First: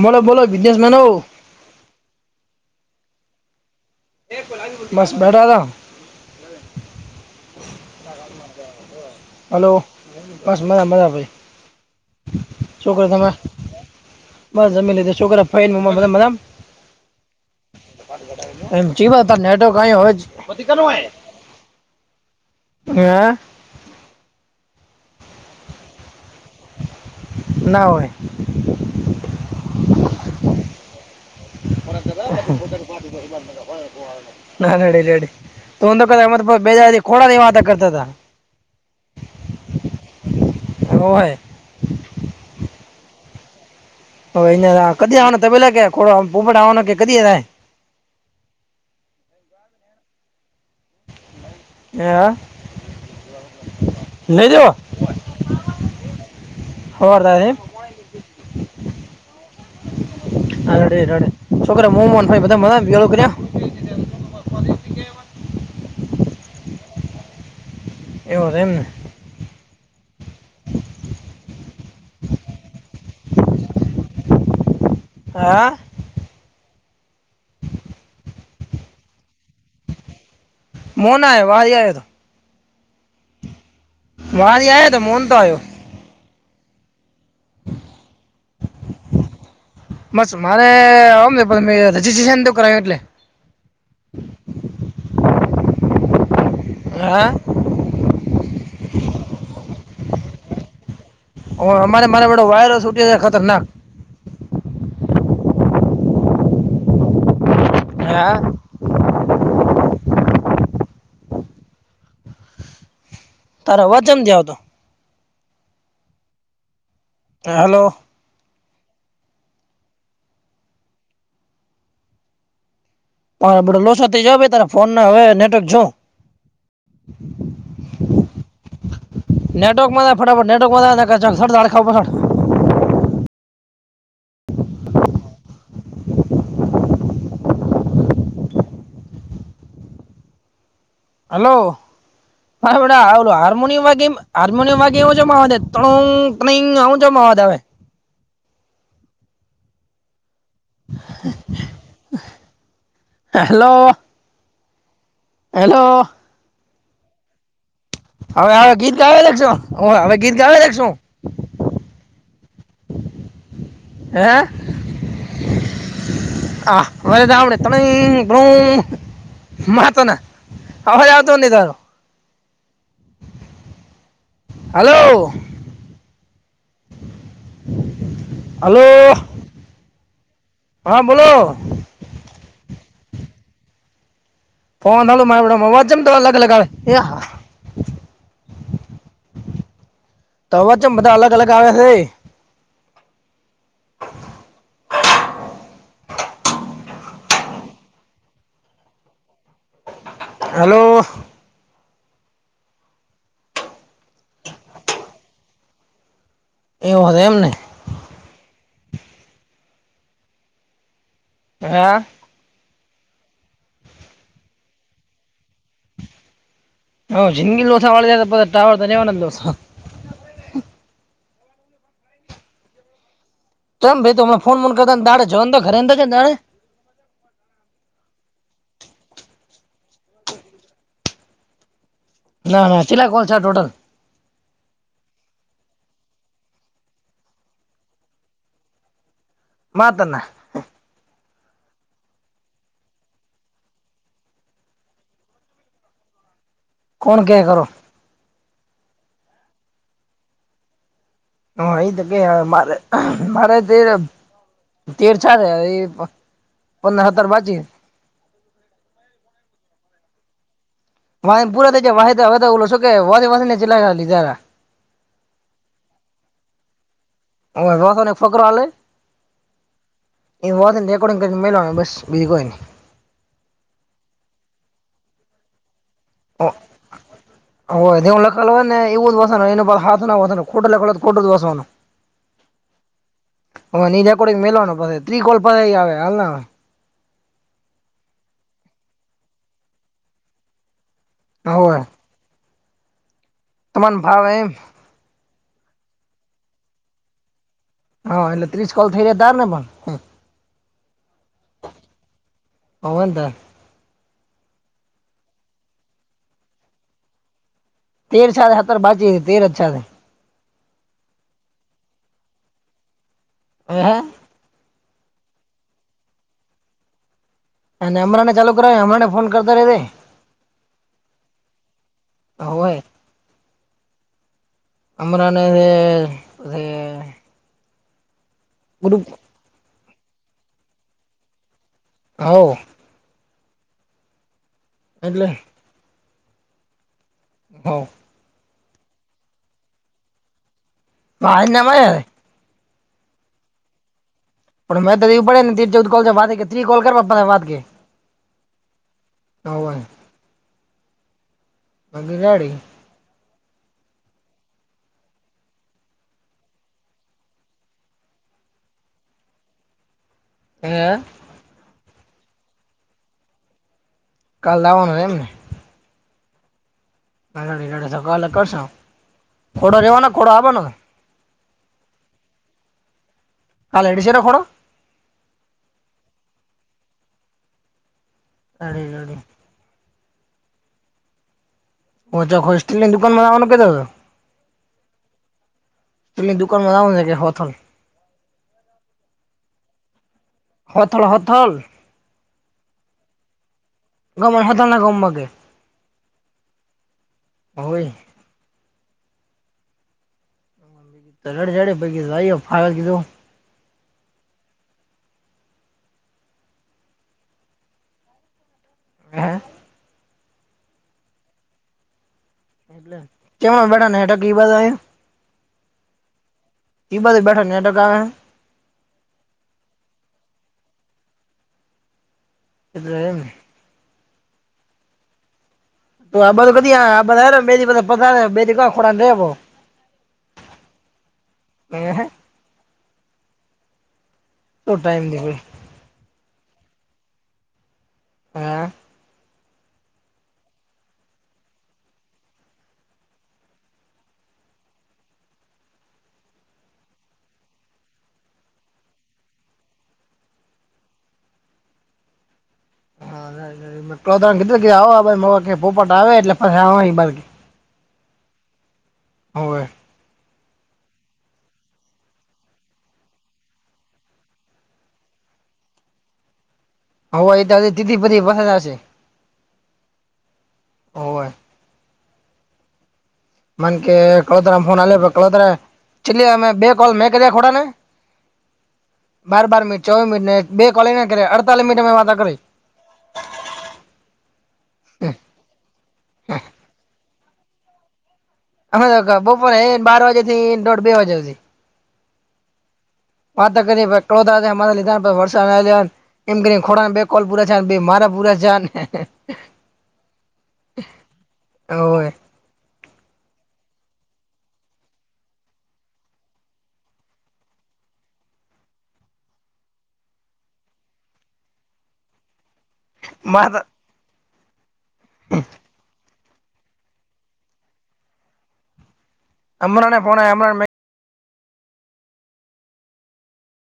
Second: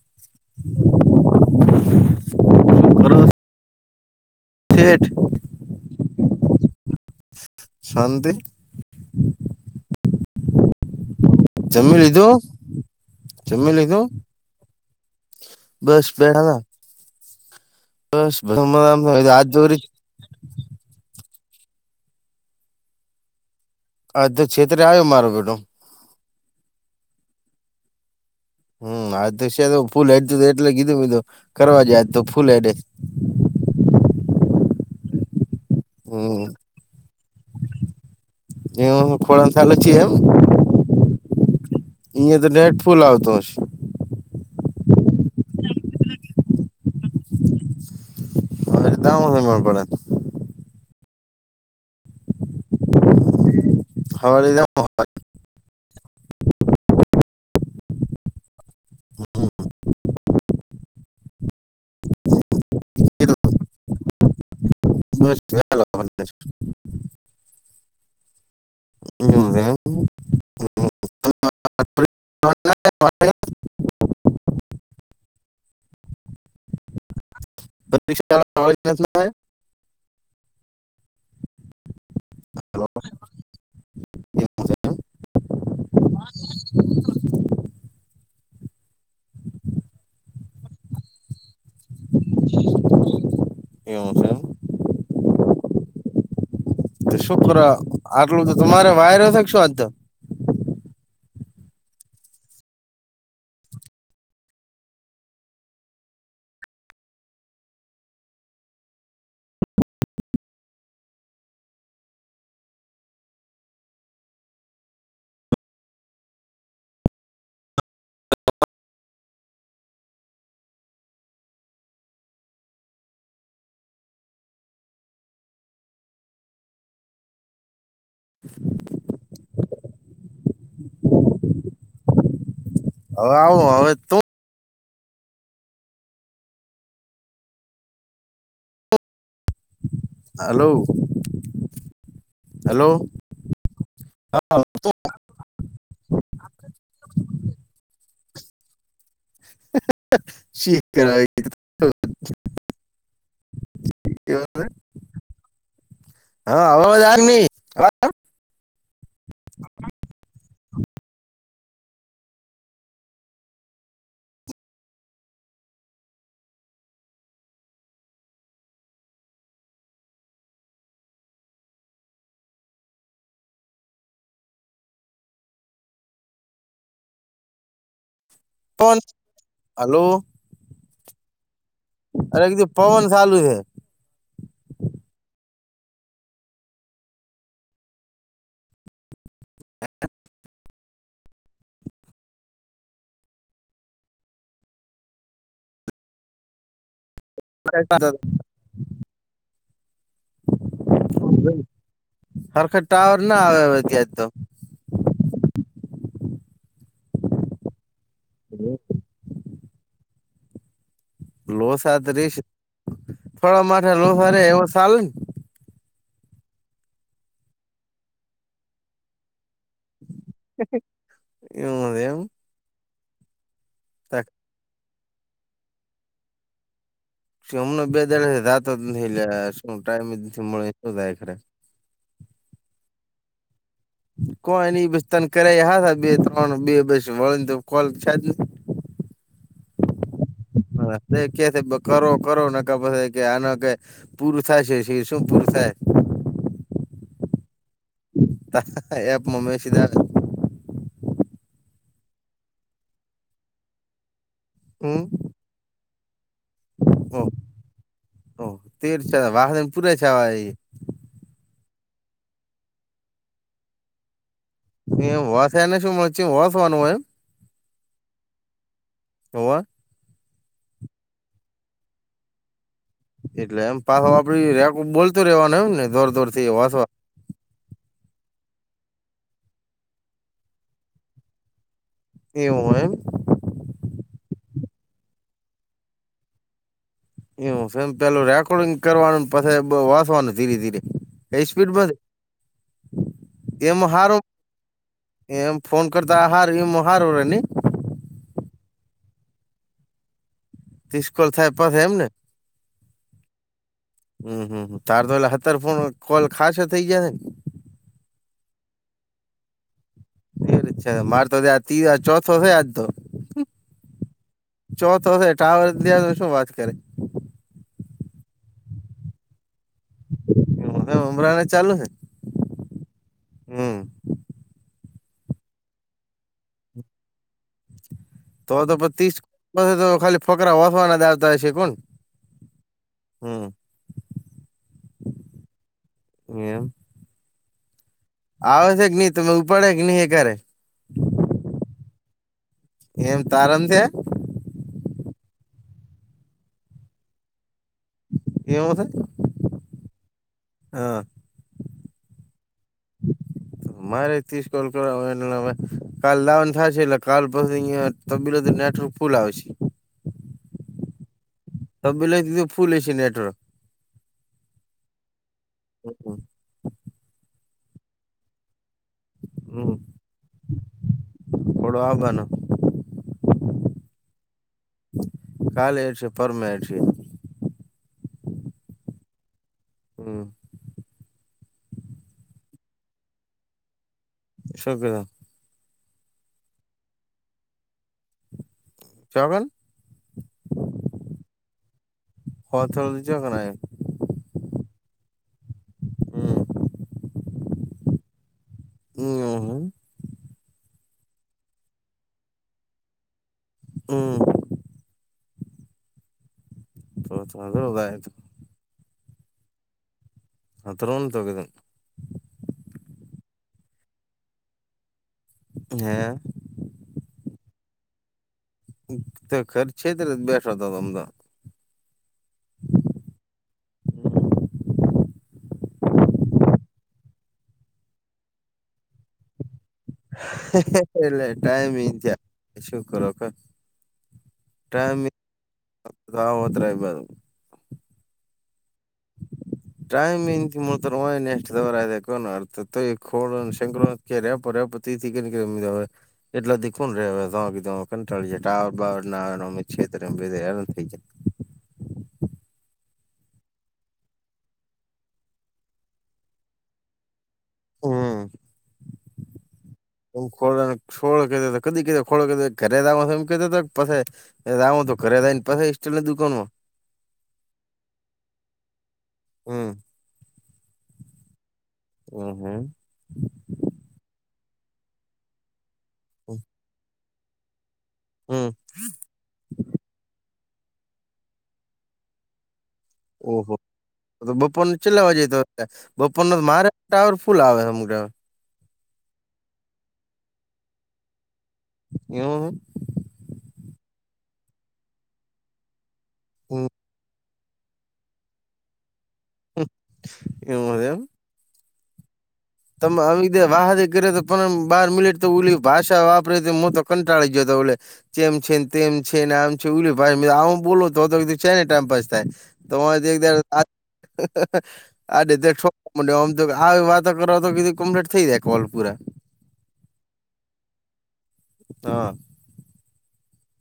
મને બોલો બિજનેસમન હોઉ કરો શેઠ બસ બેઢાતા. શાંતિ હલો બસ મજા મજા ભાઈ. જમી. લીધું છોકરા તમે જમી લીધું બસ જમીન લીધ છોકરા. બમી બસ બેઠા હવે. હતા જીવા બસ આજ તારું નેટવર્ક દોરી આયુ પોતીકા નય [inaudible] હ આ તો છેતરે આવ્યો મારો બેટો ના હોય હમ આ તો છે તો ફૂલ એડું એટલે કીધું કીધું કરવા જજ તો ફૂલ એડે એંધય [inaudible] ના રેડી રેડી હમ તો બેજ કોડાની વાતા કરતા હતા. એ ખોળણ થલે છી એમ. હગો ભાઈ. અહં તો નેટ ફૂલ આવતો હશે. હવે અ કદી આવવા પેલા કેો પોપટ આવવાનો કે કદી. હ દ મળ પડે હ લ હવે જવા દામો હોર દ હા રડે રડે શો કરે મોમન ભાઈ બધા મ વળો કર્યા. બ. એ હોરામને હમ. [unintelligible] હા. બક્ષા મોન આ વા આયો તો મારી આ હતો મોહન તો આવ્યો. બસ મારે આવમ પણ મે રજીસ્ટ્રેશન તો કરાવ્યું એટલે એવમું છે. હા શોક્ર આટલું તો તમારે વાયર છે શું આજ તો અમારે મારે વાયરો છટી ખતર ના હે. તાર અવાજમ જ આવ તો હ હલો લોસ જાવ ત ફોનને હવેનેટવર્ક જોવં. [inaudible] નનેટવર્કમાં ફટાફટ નેટવર્કમાંડ ખા હવે આવો હવે. [unintelligible] હલો હલો હા હલો બડાલો હારમોનિમ વા હા હારમોનિમ વા કેવું જમાવા દે ત્ર ત્રંગ આવું જમાવા દે હવે શીખ કર એવ. હેલો હેલો હા હવાજાર નહી. હવે હવે ગીત ગાવી લખશો હું હવે ગીત ગાવી લખ છું હે હ મરેદણે તણે બો મા તો ના હ હ આવતો ન તું હલોો પવન હલોો હલો હા બોલો અરેધી પવન ચાલું છે ફોન હ મારે અવાજમ તો અલગ લગાવેા હ તોવાચમ બધા અલગ અલગ આવ્યા છે [inaudible] હલો. ખરખર ટાવર ના આવે ત્યાંજ તો. એવ હતો એમને એ હા લોસા ત્રીસ થોડા માથા લોસા રે એવ સાલે ને હ જિગી દ લોસા વાળે ટાવર ધન્યાવાનંદ દોસા એવુંમ તોમ ભાઈ તો હમ ફન ફો કર દાે જવા તો ઘરે દાડે. શ હમને બે દાણા રાતો જ નથી લે શું ટાઈમ જ નથી મળે શ થાય ખરે. ના ના તટલા ખોલ છ ટોટલ. કો એની બસ તને કર્યા હ હતાા બે ત્રણ બે બસ વળી ને તો કોલ સાજ [inaudible] માતના. હ એ કે કરો કરો ન પછ કે આના કે પૂરું થાય છે શું પૂરું થાય. કોણ ક્યા કરો? એ મમે સીધા હ એ તો કે મારે મારે તે તેર એ હું પંદર ઓ સતર બાચીસ. ઓ તેર વા પુયા છેવા એ. વાને પુરા થાય વા ઓ શ કે વા વા ને ચલા લીધા. મે હોસાને શુંમચી હોસાવાનું હોયમ? હસને એક ફકરા હલે. ઓવાર. એ વાતનેેકોર્ડંગ કરીને મેવાનું બસ બીજી કોઈ ન. એટલે એમ પાછો આપડી ર બોલતું રેવાનું એ ને દોર દોર થી વાસવા. હોયવું લખડ હો ને એવું જ વસનું એનું હાથ નાસવાનું ખોટું લખડય તો ખોટું વસવાનું. એવું હ. હ ની રેકોર્ડિંગ મેવાનો પ ત્રિકોલ પ આવે હાલ. એમ પેલું રેકોર્ડિંગ કરવાનું પછી વાસવાનું ધીરે ધીરે. એ સ્પીડ હોવે મ એમ તમાને હારમ ભાવે એમ એ એમ ફોન કરતા આ હાર એમ હારવ રહે ની. હા એટલે ત્રીસ કોલ થઇ ર તાર ને પણ. તિસ્કોલ થાય પાછ એમને? હોવે ને તાર હમ હમ તાર તો એલા અતાર ફોન કોલ ખાસ થઇ જાયને. તેર છા હતર બાકી તર અછા થે. એ ર છે મારે તો તજ ચોથો થાય આજ તો. ઓહા. ચોથો હ ટાવર દ તો શું વાત કરે. અને હમરાંને ચાલુ કરાયું હમરાંને ફોન કરતા રે. હ ઉમરાને ચાલુ છે હોય હમ્મ. અમરા અને અને તો તો પીસ તો ખાલી ફોકરા ઓસવાના જ આવતા હો છે કોણ. હઓ. હમ્મ. એટલે. એમ. હઑ. આવ છેે જ નઈ તમે ઉપાડે કે નઈ હે કરે. ભાણેજ ને મળ્યા એમ તારમ છેે પણ મેં તો એવું પડેને ત તે ચૌદ કોલ વાળે ત્રી કોલ કરવા વાત કે. એવું છે બાકી હા. નક ગાડી [unintelligible] [inaudible] મારે ત્રીસ કોલ કરવા એટલે કાલ ડાઉન થાય છે એટલે કાલ પછી અયા. તો બુરોતી નેટવર્ક ફુલ આવે છે. હ [unintelligible] તબેલે તોથી ફુલ હસે નેટવર્ક કાલ આવવાનું એમ ને હમ્મ હમ્મ. [unintelligible] કાલે કરશ ખોડો રેવાનો ખોડો આવવાનો ખોડો આવબાનો કાલે ડીસે રે ખોડો કાલે હેડસે પરમા હેડસે તડે ગડે હમ્મ. ઓ ચો હોસ્ટલની દુકાનમાં આવવાનો કેતો હતો શું કેતા [unintelligible] દુકાનમાં આવવાનું ને કે હોથન હથલ હથલ હથળ ચકનાય ગેમલ હોથલ ના ગામ માં ગયું હવે હમ્મ. તગડ જાડે પહિ લાયો ફાવલ કીધું હમ્મ. તો તોગ [unintelligible] હ્યાં અથરમ તગઉ એટલે કેમ એ બેઠા નેટ કી બધા એ હ્યાં એબાજુ બેઠા નેટવર્ક આવે હે તો ઘર છેતરે બેઠો તો હમ્મ હા એટલે એમ તો આ બાજુ કદી આવ આ પધારી બે દિ બડા [unintelligible] રેવો એટલે ટાઈમ ઈ થયા શું કરો હા શું ટાઈમ ની કોઈ આવ ઓતરા ઈ બાજુ હ્યાં ટાઈમ ત મુળતાર માઈનેસ્ટ દવારા એ કોન અર્થ તો કોડ શંકર [inaudible] કે્ રેપ રેપો થી પપતિ થી કેમીય [inaudible] એટલા દીખું રે હવેાળી જાય ટાવર બાવર આવેમેધ થઈ જાય [inaudible] તો કીધું આવ બ પોપટ આવે એટલે પહિ હમ હોવે. હુ ખોલ ખોડ કેતો કદી કતો ખોળો ઘરેમાં, એમ કેતો પછી એ ગાઉ ત ઘરે રેય પહિ [unintelligible] દુકાનમાં આવું ઓય તો કેટલી બધી વહદ શે હમ, હોવે હમ, હમ. મન કે ક ફોન ચલી અમે બે કોલ મેં કર્યા ખોડાને હમ બાર-બાર મિનટ, ચૌવી મિનટ, બે કોલી ના કર. અડતાલીસ મિનટ વાતા કરી. ઓહો. તો બપોર ન ચલાવા જઈએ, તો બપોર ન મારે ટાવર ફૂલ આવે. અમે બપોરે બાર વાગે થી દોઢ બે વાગ્યા સુધી. એવું. વાત કરીએ, કો લધ વર્ષ એમ કરી ખો બે કોલ પૂરા. ભ મારા બુરા જાન. હમ એવુ એમ. હોવે. તમે આવી વાતો કરે, પણ બહાર મિલેટ તો ઓલી ભાષા વાપરે. મો તો કંટાળી ગયો તો અવડે. જેમ છે તેમ છે ને, આમ છે. ઉભું બોલ તો છે ને, ટાઈમપાસ થાય. તમારેે માર તો આવી વાત. તો તો બીજું કમ્પ્લીટ થઈ જાય, કોલ પુરા. અમારે ર નાને-પોના અમરા મે. હા.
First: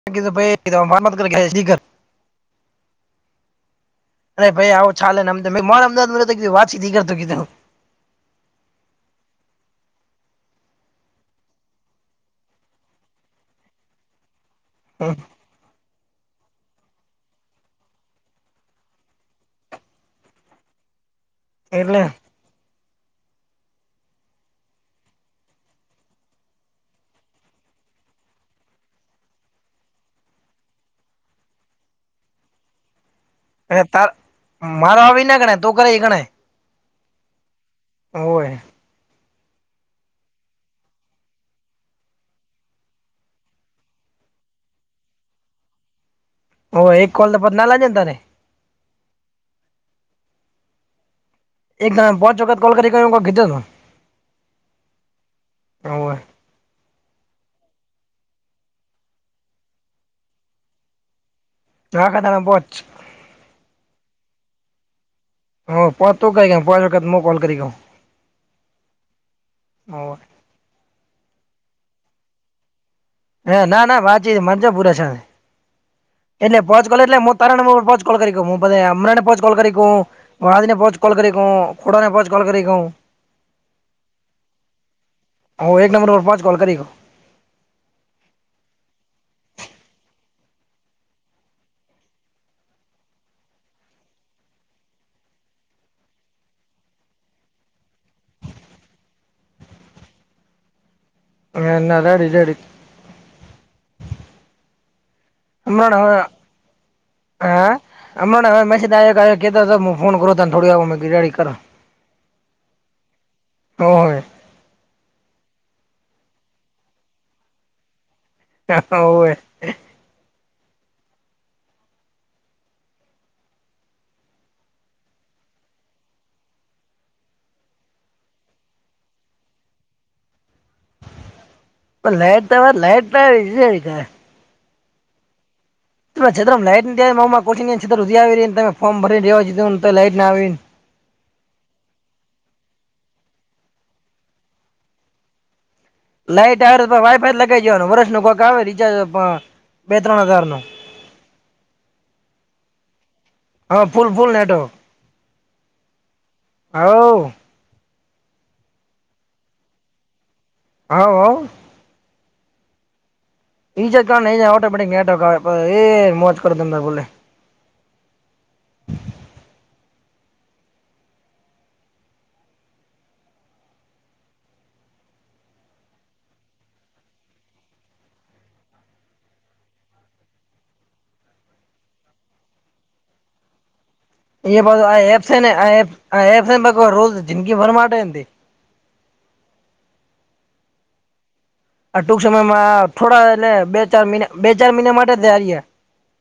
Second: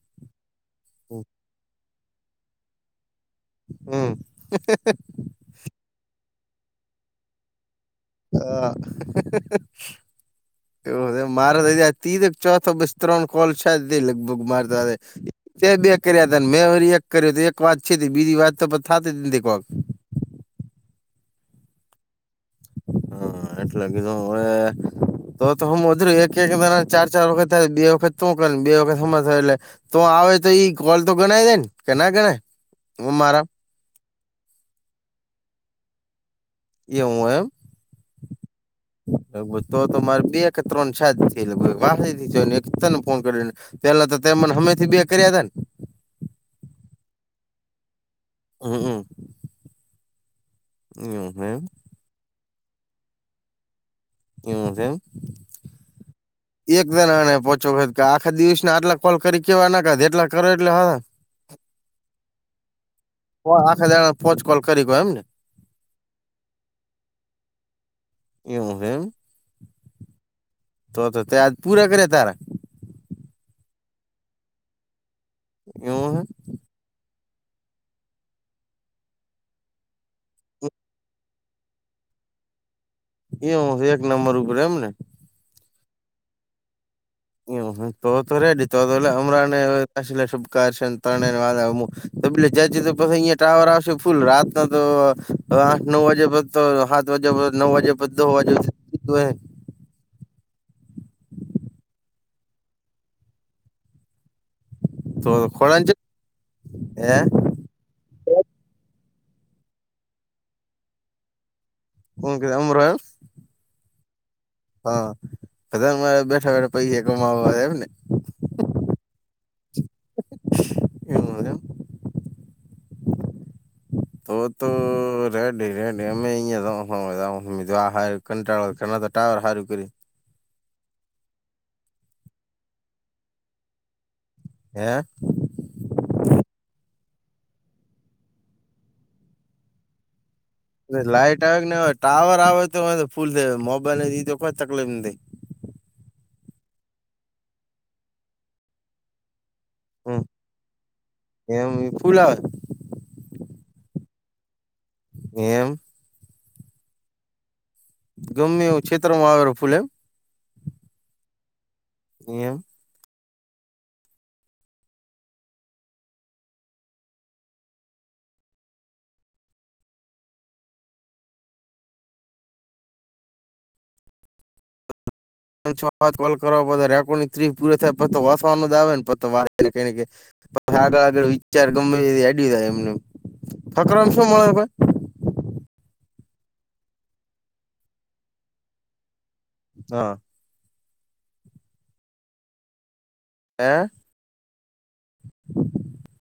ભ માર શીકર. હમ. અરે ભાઈ, આવો ચા ને, મે મા અમાદ નધ વાચી કરતો, દીધું. હ. [unintelligible] એવું, માર તો તી ચોથ બસ ત્રણ કોલ છે, લગભગ મારતો હવે‌. તે બે કર્યા હતા ને, મેં વરી એક કર્યો. તો એક વાત છે, બીજી વાત તો થતી કો. એટલે. હા, એટલે કીધું હવે. તો તો હું અધરું એક-એક, ચાર-ચાર વખત થાય. બે વખત શું કરીને? બે વખત, અમણા થાય એટલે. તો આવે, તો ઈ કોલ તો ગણાય દે ને? કેના ગણાય મારા? અને તારા-મારો આવી ના ગણાય? તું કરે, ગણાય. એવું એમ. હોવે. તો તો મારે બે કે ત્રણ છ જ છે. એલે વાત એક તને ફોન કરીને. પેલા તો તેમને હમેથી બે કર્યા હતા ને. ઓ એક કોલ તો પત ના લજ તને. હમ, હમ. એવ છે એમ. એક ના બહો જગત કોલ કરી દીધી. એવુ છે એમ. ઓવે એક જને એ પોચો કે આખા દિવસ આટલા કોલ કરી કેવા નાખા જેટલા કરો, એટલે હ. ત્રણખાતા પોચ. ઓ આખે જા ફોચ કોલ કરી ગયો એમને. હ, પાચ તો કરી ગયા. પાંચ વખત કોલ કરી ગઉ. એવું છે એમ તો તો તે આજ પૂરા કરે તારા હ ના ના બાકી મારા તો પુરા થયા. એવું હ. એટલે પોચ કોલ એટલે મો તાર પો કો કરી મુે અમરાને પો કોલ કરી. ગણા નેહોચ કોલ કરી કહ ખોડા નેહો કોલ કરી કહું. એવું એક નંબર ઉપર એમને હો એક નંબર પર પાંચ કલ કરી ગયો. હ તો તો રેડી તોતો અમરાને શુભ કર ત્રણેને અમુક. તો પલે જજે તો પછ અહિયાંયા ટાવર આવશે ફૂલ રાતના તો આઠ નવ વાગે તો સાત વાગ્યા નવ વાગે દો વાગે થું હદ અડી જ અડી તો અમ ખોળન છે હો હે હ હમણાને હવે મેસેજ આવ કેતા હતો હું ફોન કરો તને થોડી રેડી કરો. હું કમ રું તો હોવે હા બધ મારે બેઠા બેઠા પૈસા કમાવવા એમને હવે એધ તો તો રેડી રેડી અમેયા કટાળ ટાવર હાર્યું કરી લાઈટ તો લાઈટ ના હે છ લાઈટ તમાંી છ ઉધી આવીને ફોર્ ભરીનેવાીું તો લાઈટ ના આવીને લાઈટ આવે કેય ટાવર આવે તો ફૂલ થ મોબાઈલ ને જી તો કોઈ તકલીફ નથી લાઈટ આવે તો વાયફાઈ લગઈ જવાનું વર્ષ ન કોક આવે રિચાર્જ બે ત્રણ હજાર નો એમ ઈ ફૂલ આવે હા ફૂલ ફૂલ નેટો એમ હ ગમે એ છેેતરમાં આવેલો ફૂલે એમ હ હ એમ એજ કજ ઓટોમેટિકટ એ મોજ કર દ બોલે છ વા કોલ કરવા રેકોર્ડ ત્રી પૂરી થાય વસવાનો જ આવે નેઈ પછી આગળ આગળ વિચાર ગમે આડીાય એમને ફકર એ આ એપ છે ને આ આ એપને રોજ જિંદગી ભર માટે હા આ ટૂંક સમયમાં થોડા એને હે બે ચાર મહિના બે ચાર મહિના માટે તારીય